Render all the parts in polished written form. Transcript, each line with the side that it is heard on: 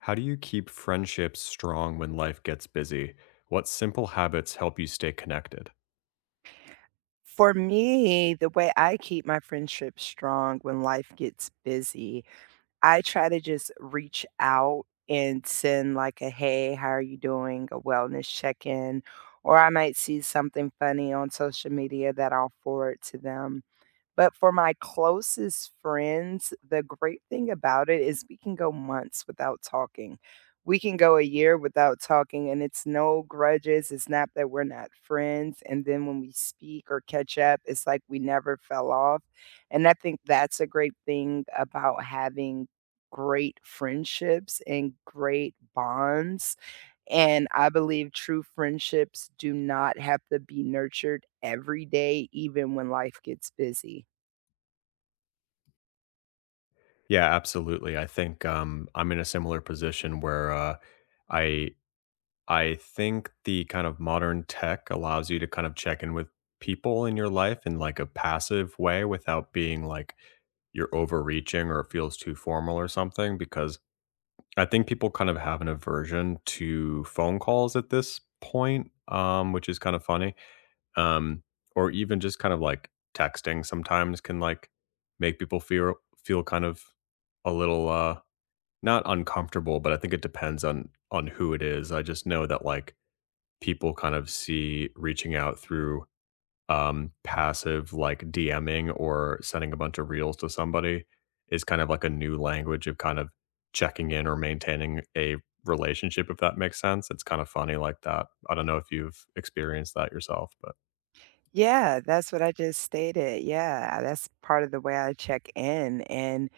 left: How do you keep friendships strong when life gets busy? What simple habits help you stay connected?
right: For me, the way I keep my friendships strong when life gets busy, I try to just reach out and send like a hey, how are you doing? A wellness check in. Or I might see something funny on social media that I'll forward to them. But for my closest friends, the great thing about it is we can go months without talking. We can go a year without talking, and it's no grudges. It's not that we're not friends. And then when we speak or catch up, it's like we never fell off. And I think that's a great thing about having great friendships and great bonds. And I believe true friendships do not have to be nurtured every day, even when life gets busy.
left: Yeah, absolutely. I think I'm in a similar position where I I think the kind of modern tech allows you to kind of check in with people in your life in like a passive way without being like you're overreaching or it feels too formal or something. Because I think people kind of have an aversion to phone calls at this point, which is kind of funny um, or even just kind of like texting sometimes can like make people feel kind of a little not uncomfortable. But I think it depends on who it is. I just know that like people kind of see reaching out through passive like DMing or sending a bunch of reels to somebody is kind of like a new language of kind of checking in or maintaining a relationship, if that makes sense. It's kind of funny like that. I don't know if you've experienced that yourself, but
right: Yeah, that's what I just stated. Yeah, that's part of the way I check in. And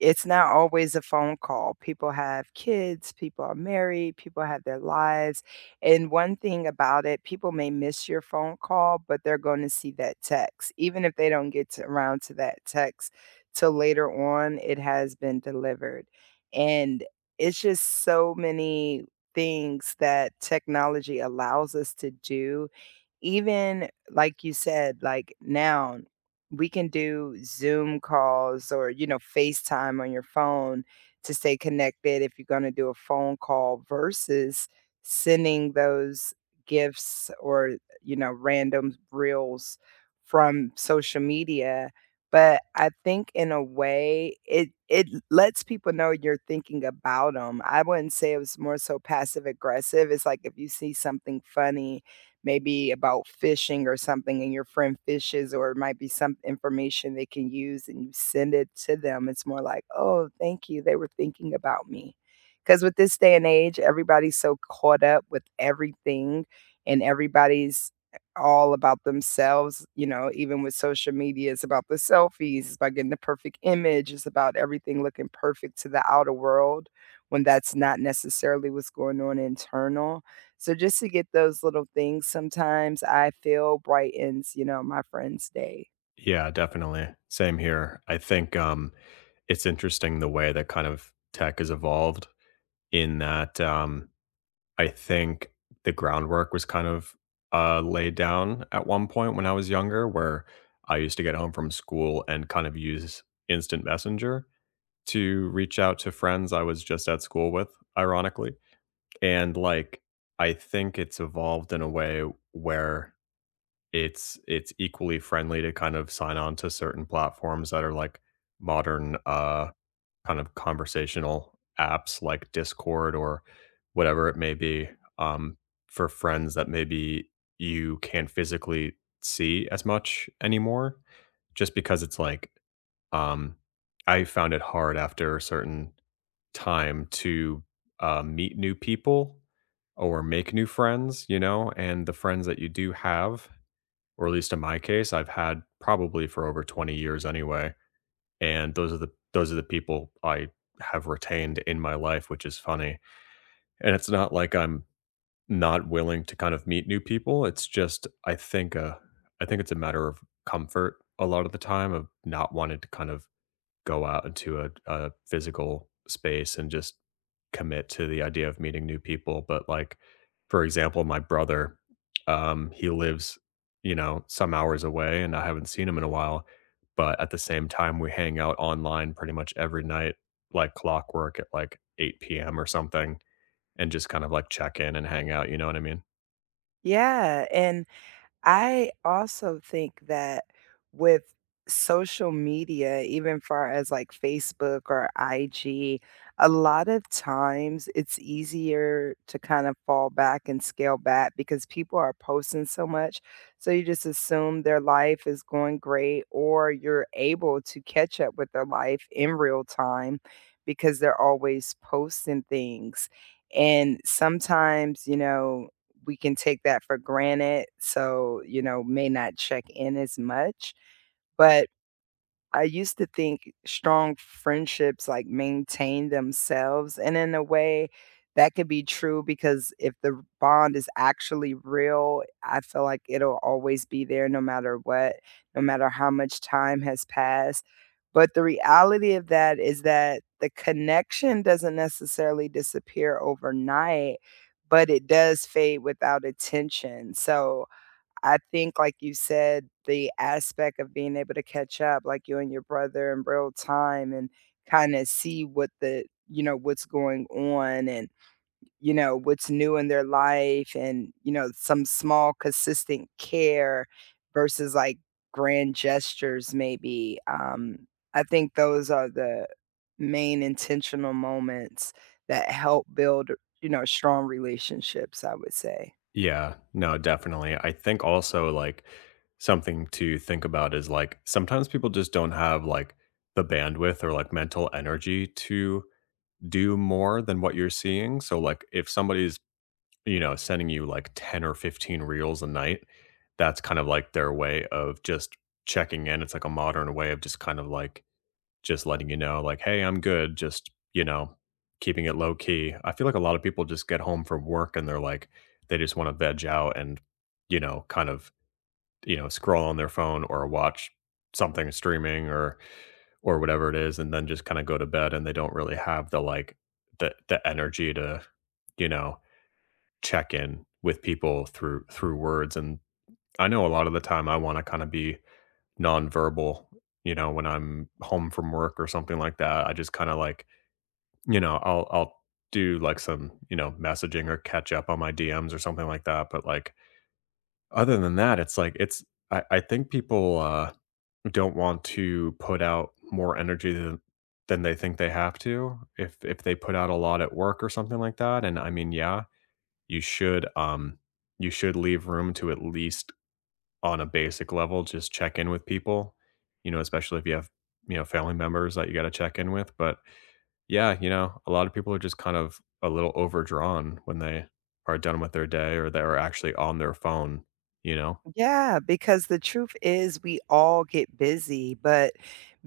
right: it's not always a phone call. People have kids, people are married, people have their lives. And one thing about it, people may miss your phone call, but they're going to see that text. Even if they don't get to, around to that text till later on, it has been delivered. And it's just so many things that technology allows us to do, even like you said, like now, we can do Zoom calls or, you know, FaceTime on your phone to stay connected if you're gonna do a phone call versus sending those gifts or, you know, random reels from social media. But I think in a way it lets people know you're thinking about them. I wouldn't say it was more so passive aggressive, it's like if you see something funny maybe about fishing or something and your friend fishes or it might be some information they can use and you send it to them, it's more like, "Oh, thank you. They were thinking about me," because with this day and age, everybody's so caught up with everything and everybody's all about themselves, you know, even with social media, it's about the selfies, it's about getting the perfect image, it's about everything looking perfect to the outer world when that's not necessarily what's going on internal. So just to get those little things sometimes I feel brightens, you know, my friend's day.
left: yeah, definitely. Same here. I think, it's interesting the way that kind of tech has evolved in that, I think the groundwork was kind of, laid down at one point when I was younger, where I used to get home from school and kind of use instant messenger to reach out to friends I was just at school with, ironically. And, like, I think it's evolved in a way where it's equally friendly to kind of sign on to certain platforms that are like modern kind of conversational apps like Discord or whatever it may be, um for friends that maybe you can't physically see as much anymore, just because it's like, um I found it hard after a certain time to meet new people or make new friends, you know. And the friends that you do have, or at least in my case, I've had probably for over 20 years anyway. And those are the people I have retained in my life, which is funny. And it's not like I'm not willing to kind of meet new people. It's just I think it's a matter of comfort a lot of the time, of not wanting to kind of go out into a physical space and just commit to the idea of meeting new people. But like, for example, my brother, he lives, you know, some hours away, and I haven't seen him in a while. But at the same time, we hang out online pretty much every night, like clockwork at like 8 p.m. or something, and just kind of like check in and hang out. You know what I mean?
right: Yeah, and I also think that with social media, even far as like Facebook or IG, a lot of times it's easier to kind of fall back and scale back because people are posting so much. So you just assume their life is going great, or you're able to catch up with their life in real time because they're always posting things. And sometimes, you know, we can take that for granted, so, you know, may not check in as much. But I used to think strong friendships, like, maintain themselves, and in a way, that could be true because if the bond is actually real, I feel like it'll always be there no matter what, no matter how much time has passed. But the reality of that is that the connection doesn't necessarily disappear overnight, but it does fade without attention. So I think, like you said, the aspect of being able to catch up, like you and your brother in real time and kind of see what the, you know, what's going on and, you know, what's new in their life and, you know, some small consistent care versus like grand gestures maybe. I think those are the main intentional moments that help build, you know, strong relationships, I would say.
left: Yeah. No, definitely. I think also like something to think about is like sometimes people just don't have like the bandwidth or like mental energy to do more than what you're seeing. So like if somebody's, you know, sending you like 10 or 15 reels a night, that's kind of like their way of just checking in. It's like a modern way of just kind of like just letting you know, like, "Hey, I'm good," just, you know, keeping it low key. I feel like a lot of people just get home from work and they're like they just wanna veg out and, you know, kind of, you know, scroll on their phone or watch something streaming or whatever it is, and then just kinda go to bed, and they don't really have the, like, the energy to, you know, check in with people through words. And I know a lot of the time I wanna kinda be nonverbal, you know, when I'm home from work or something like that. I just kinda, like, you know, I'll do like some, you know, messaging or catch up on my DMs or something like that. But like other than that, it's like it's I think people don't want to put out more energy than they think they have to, if they put out a lot at work or something like that. And I mean, yeah, you should um you should leave room to at least on a basic level just check in with people, you know, especially if you have, you know, family members that you got to check in with. But yeah, you know, a lot of people are just kind of a little overdrawn when they are done with their day or they're actually on their phone, you know?
right: Yeah, because the truth is we all get busy, but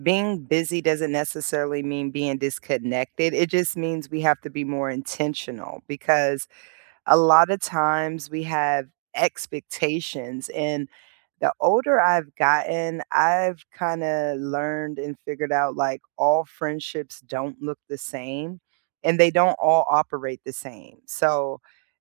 right: being busy doesn't necessarily mean being disconnected. It just means we have to be more intentional because a lot of times we have expectations and the older I've gotten, I've kind of learned and figured out like all friendships don't look the same and they don't all operate the same. So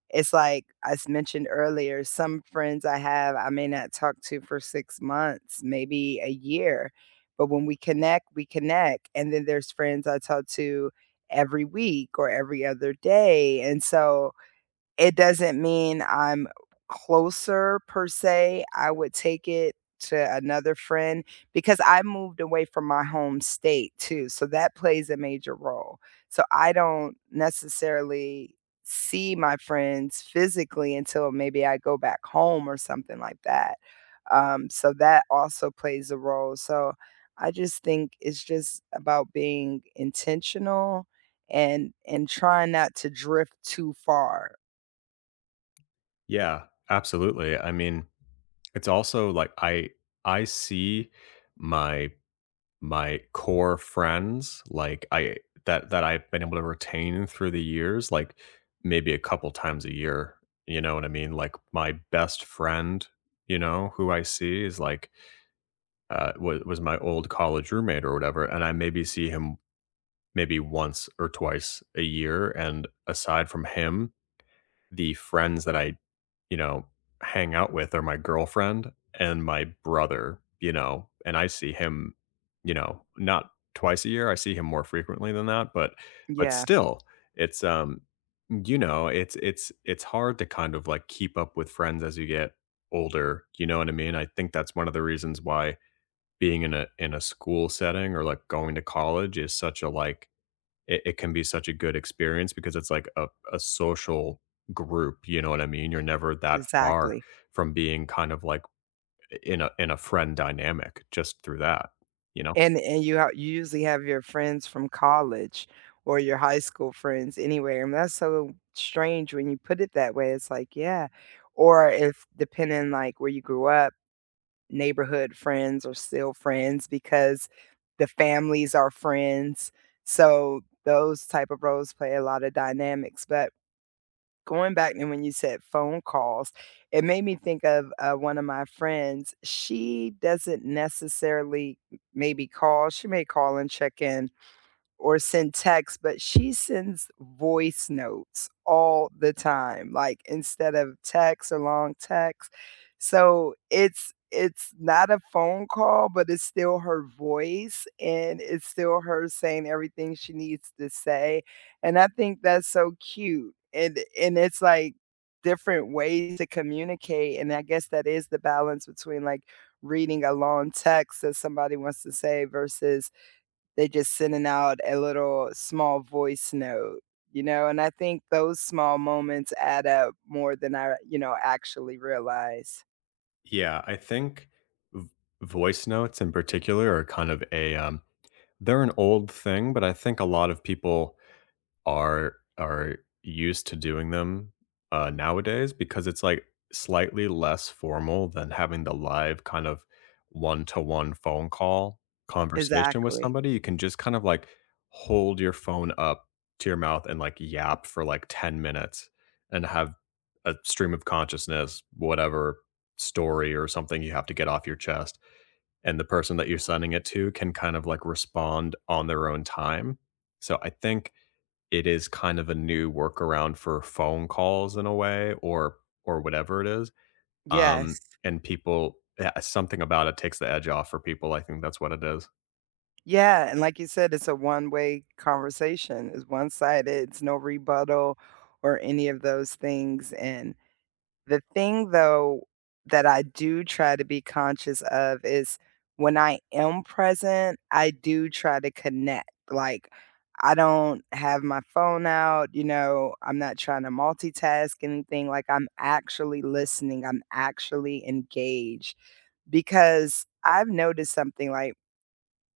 right: it's like mentioned earlier, some friends I have, I may not talk to for six months, maybe a year, but when we connect, we connect. And then there's friends I talk to every week or every other day. And so it doesn't mean I'm closer per se, I would take it to another friend because I moved away from my home state too, so that plays a major role. So I don't necessarily see my friends physically until maybe I go back home or something like that. So that also plays a role. So I just think it's just about being intentional and trying not to drift too far.
left: Yeah, absolutely. I mean, it's also like I see my my core friends like I, that I've been able to retain through the years, like maybe a couple times a year, you know what I mean? Like my best friend, you know, who I see is like was my old college roommate or whatever, and I maybe see him maybe once or twice a year. And aside from him, the friends that I, you know, hang out with are my girlfriend and my brother, you know, and I see him, you know, not twice a year. I see him more frequently than that, but
right: Yeah,
left: still, it's you know, it's hard to kind of like keep up with friends as you get older. You know what I mean? I think that's one of the reasons why being in a school setting or like going to college is such a like it can be such a good experience, because it's like a social group, you know what I mean? You're never that far
right: exactly.
left: from being kind of like in a friend dynamic just through that, you know.
right: And you usually have your friends from college or your high school friends anyway, and that's so strange when you put it that way. It's like, yeah. Or if depending like where you grew up, neighborhood friends are still friends because the families are friends. So those type of roles play a lot of dynamics. But going back to when you said phone calls, it made me think of, one of my friends. She doesn't necessarily m maybe call. She may call and check in, or send texts, but she sends voice notes all the time, like, instead of text or long text. So, it's not a phone call, but it's still her voice, and it's still her saying everything she needs to say, and I think that's so cute, and it's, like, different ways to communicate, and I guess that is the balance between, like, reading a long text that somebody wants to say versus they're just sending out a little small voice note, you know, and I think those small moments add up more than I, you know, actually realize.
left: Yeah, I think v- voice notes in particular are kind of a they're an old thing, but I think a lot of people are used to doing them, nowadays, because it's, like, slightly less formal than having the live kind of one-to-one phone call conversation with
right: Exactly.
left: somebody. You can just kind of, like, hold your phone up to your mouth and, like, yap for, like, 10 minutes and have a stream of consciousness, whatever story or something you have to get off your chest, and the person that you're sending it to can kind of, like, respond on their own time. So I think it is kind of a new workaround for phone calls in a way, or whatever it is.
right: Yes.
left: Um, and people yeah, something about it takes the edge off for people. I think that's what it is.
right: Yeah, and like you said, it's a one-way conversation. It's one-sided. It's no rebuttal or any of those things. And the thing, though, that I do try to be conscious of is when I am present, I do try to connect, like, I don't have my phone out, you know, I'm not trying to multitask anything, like, I'm actually listening, I'm actually engaged, because I've noticed something, like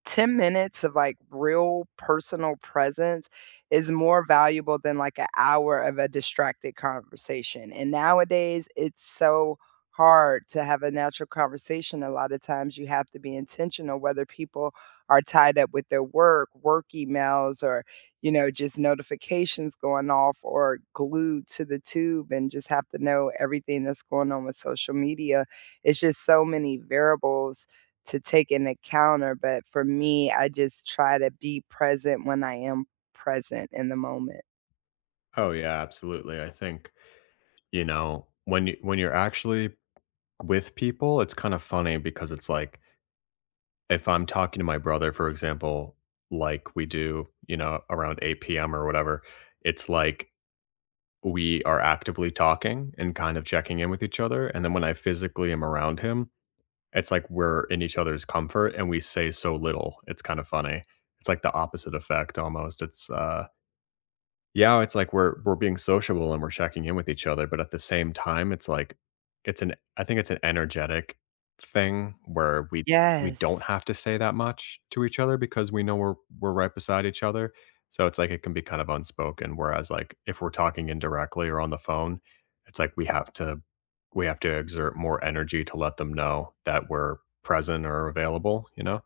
right: 10 minutes of like real personal presence is more valuable than like an hour of a distracted conversation. And nowadays, it's so hard to have a natural conversation. A lot of times, you have to be intentional whether people are tied up with their work, work emails, or, you know, just notifications going off or glued to the tube and just have to know everything that's going on with social media. It's just so many variables to take an encounter, but for me, I just try to be present when I am present in the moment.
left: Oh yeah, absolutely. I think, you know, when you when you're actually with people, it's kind of funny, because it's like if I'm talking to my brother, for example, like we do, you know, around 8 p.m. or whatever, it's like we are actively talking and kind of checking in with each other. And then when I physically am around him, it's like we're in each other's comfort and we say so little. It's kind of funny. It's like the opposite effect almost. It's, yeah, it's like we're being sociable and we're checking in with each other, but at the same time, it's like it's an I think it's an energetic thing where we don't
right: Yes.
left: have to say that much to each other, because we know we're right beside each other. So it's like it can be kind of unspoken. Whereas like if we're talking indirectly or on the phone, it's like we have to exert more energy to let them know that we're present or available, you know?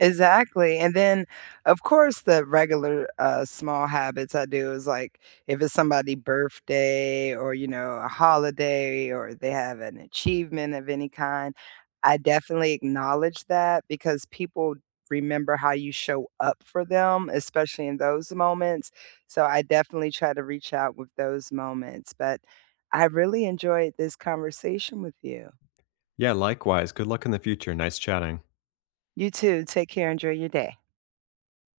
right: Exactly, and then, of course, the regular, small habits I do is, like, if it's somebody's birthday or, you know, a holiday or they have an achievement of any kind, I definitely acknowledge that because people remember how you show up for them, especially in those moments, so I definitely try to reach out with those moments, but I really enjoyed this conversation with you.
left: Yeah, likewise. Good luck in the future. Nice chatting.
right: You too, take care, enjoy your day.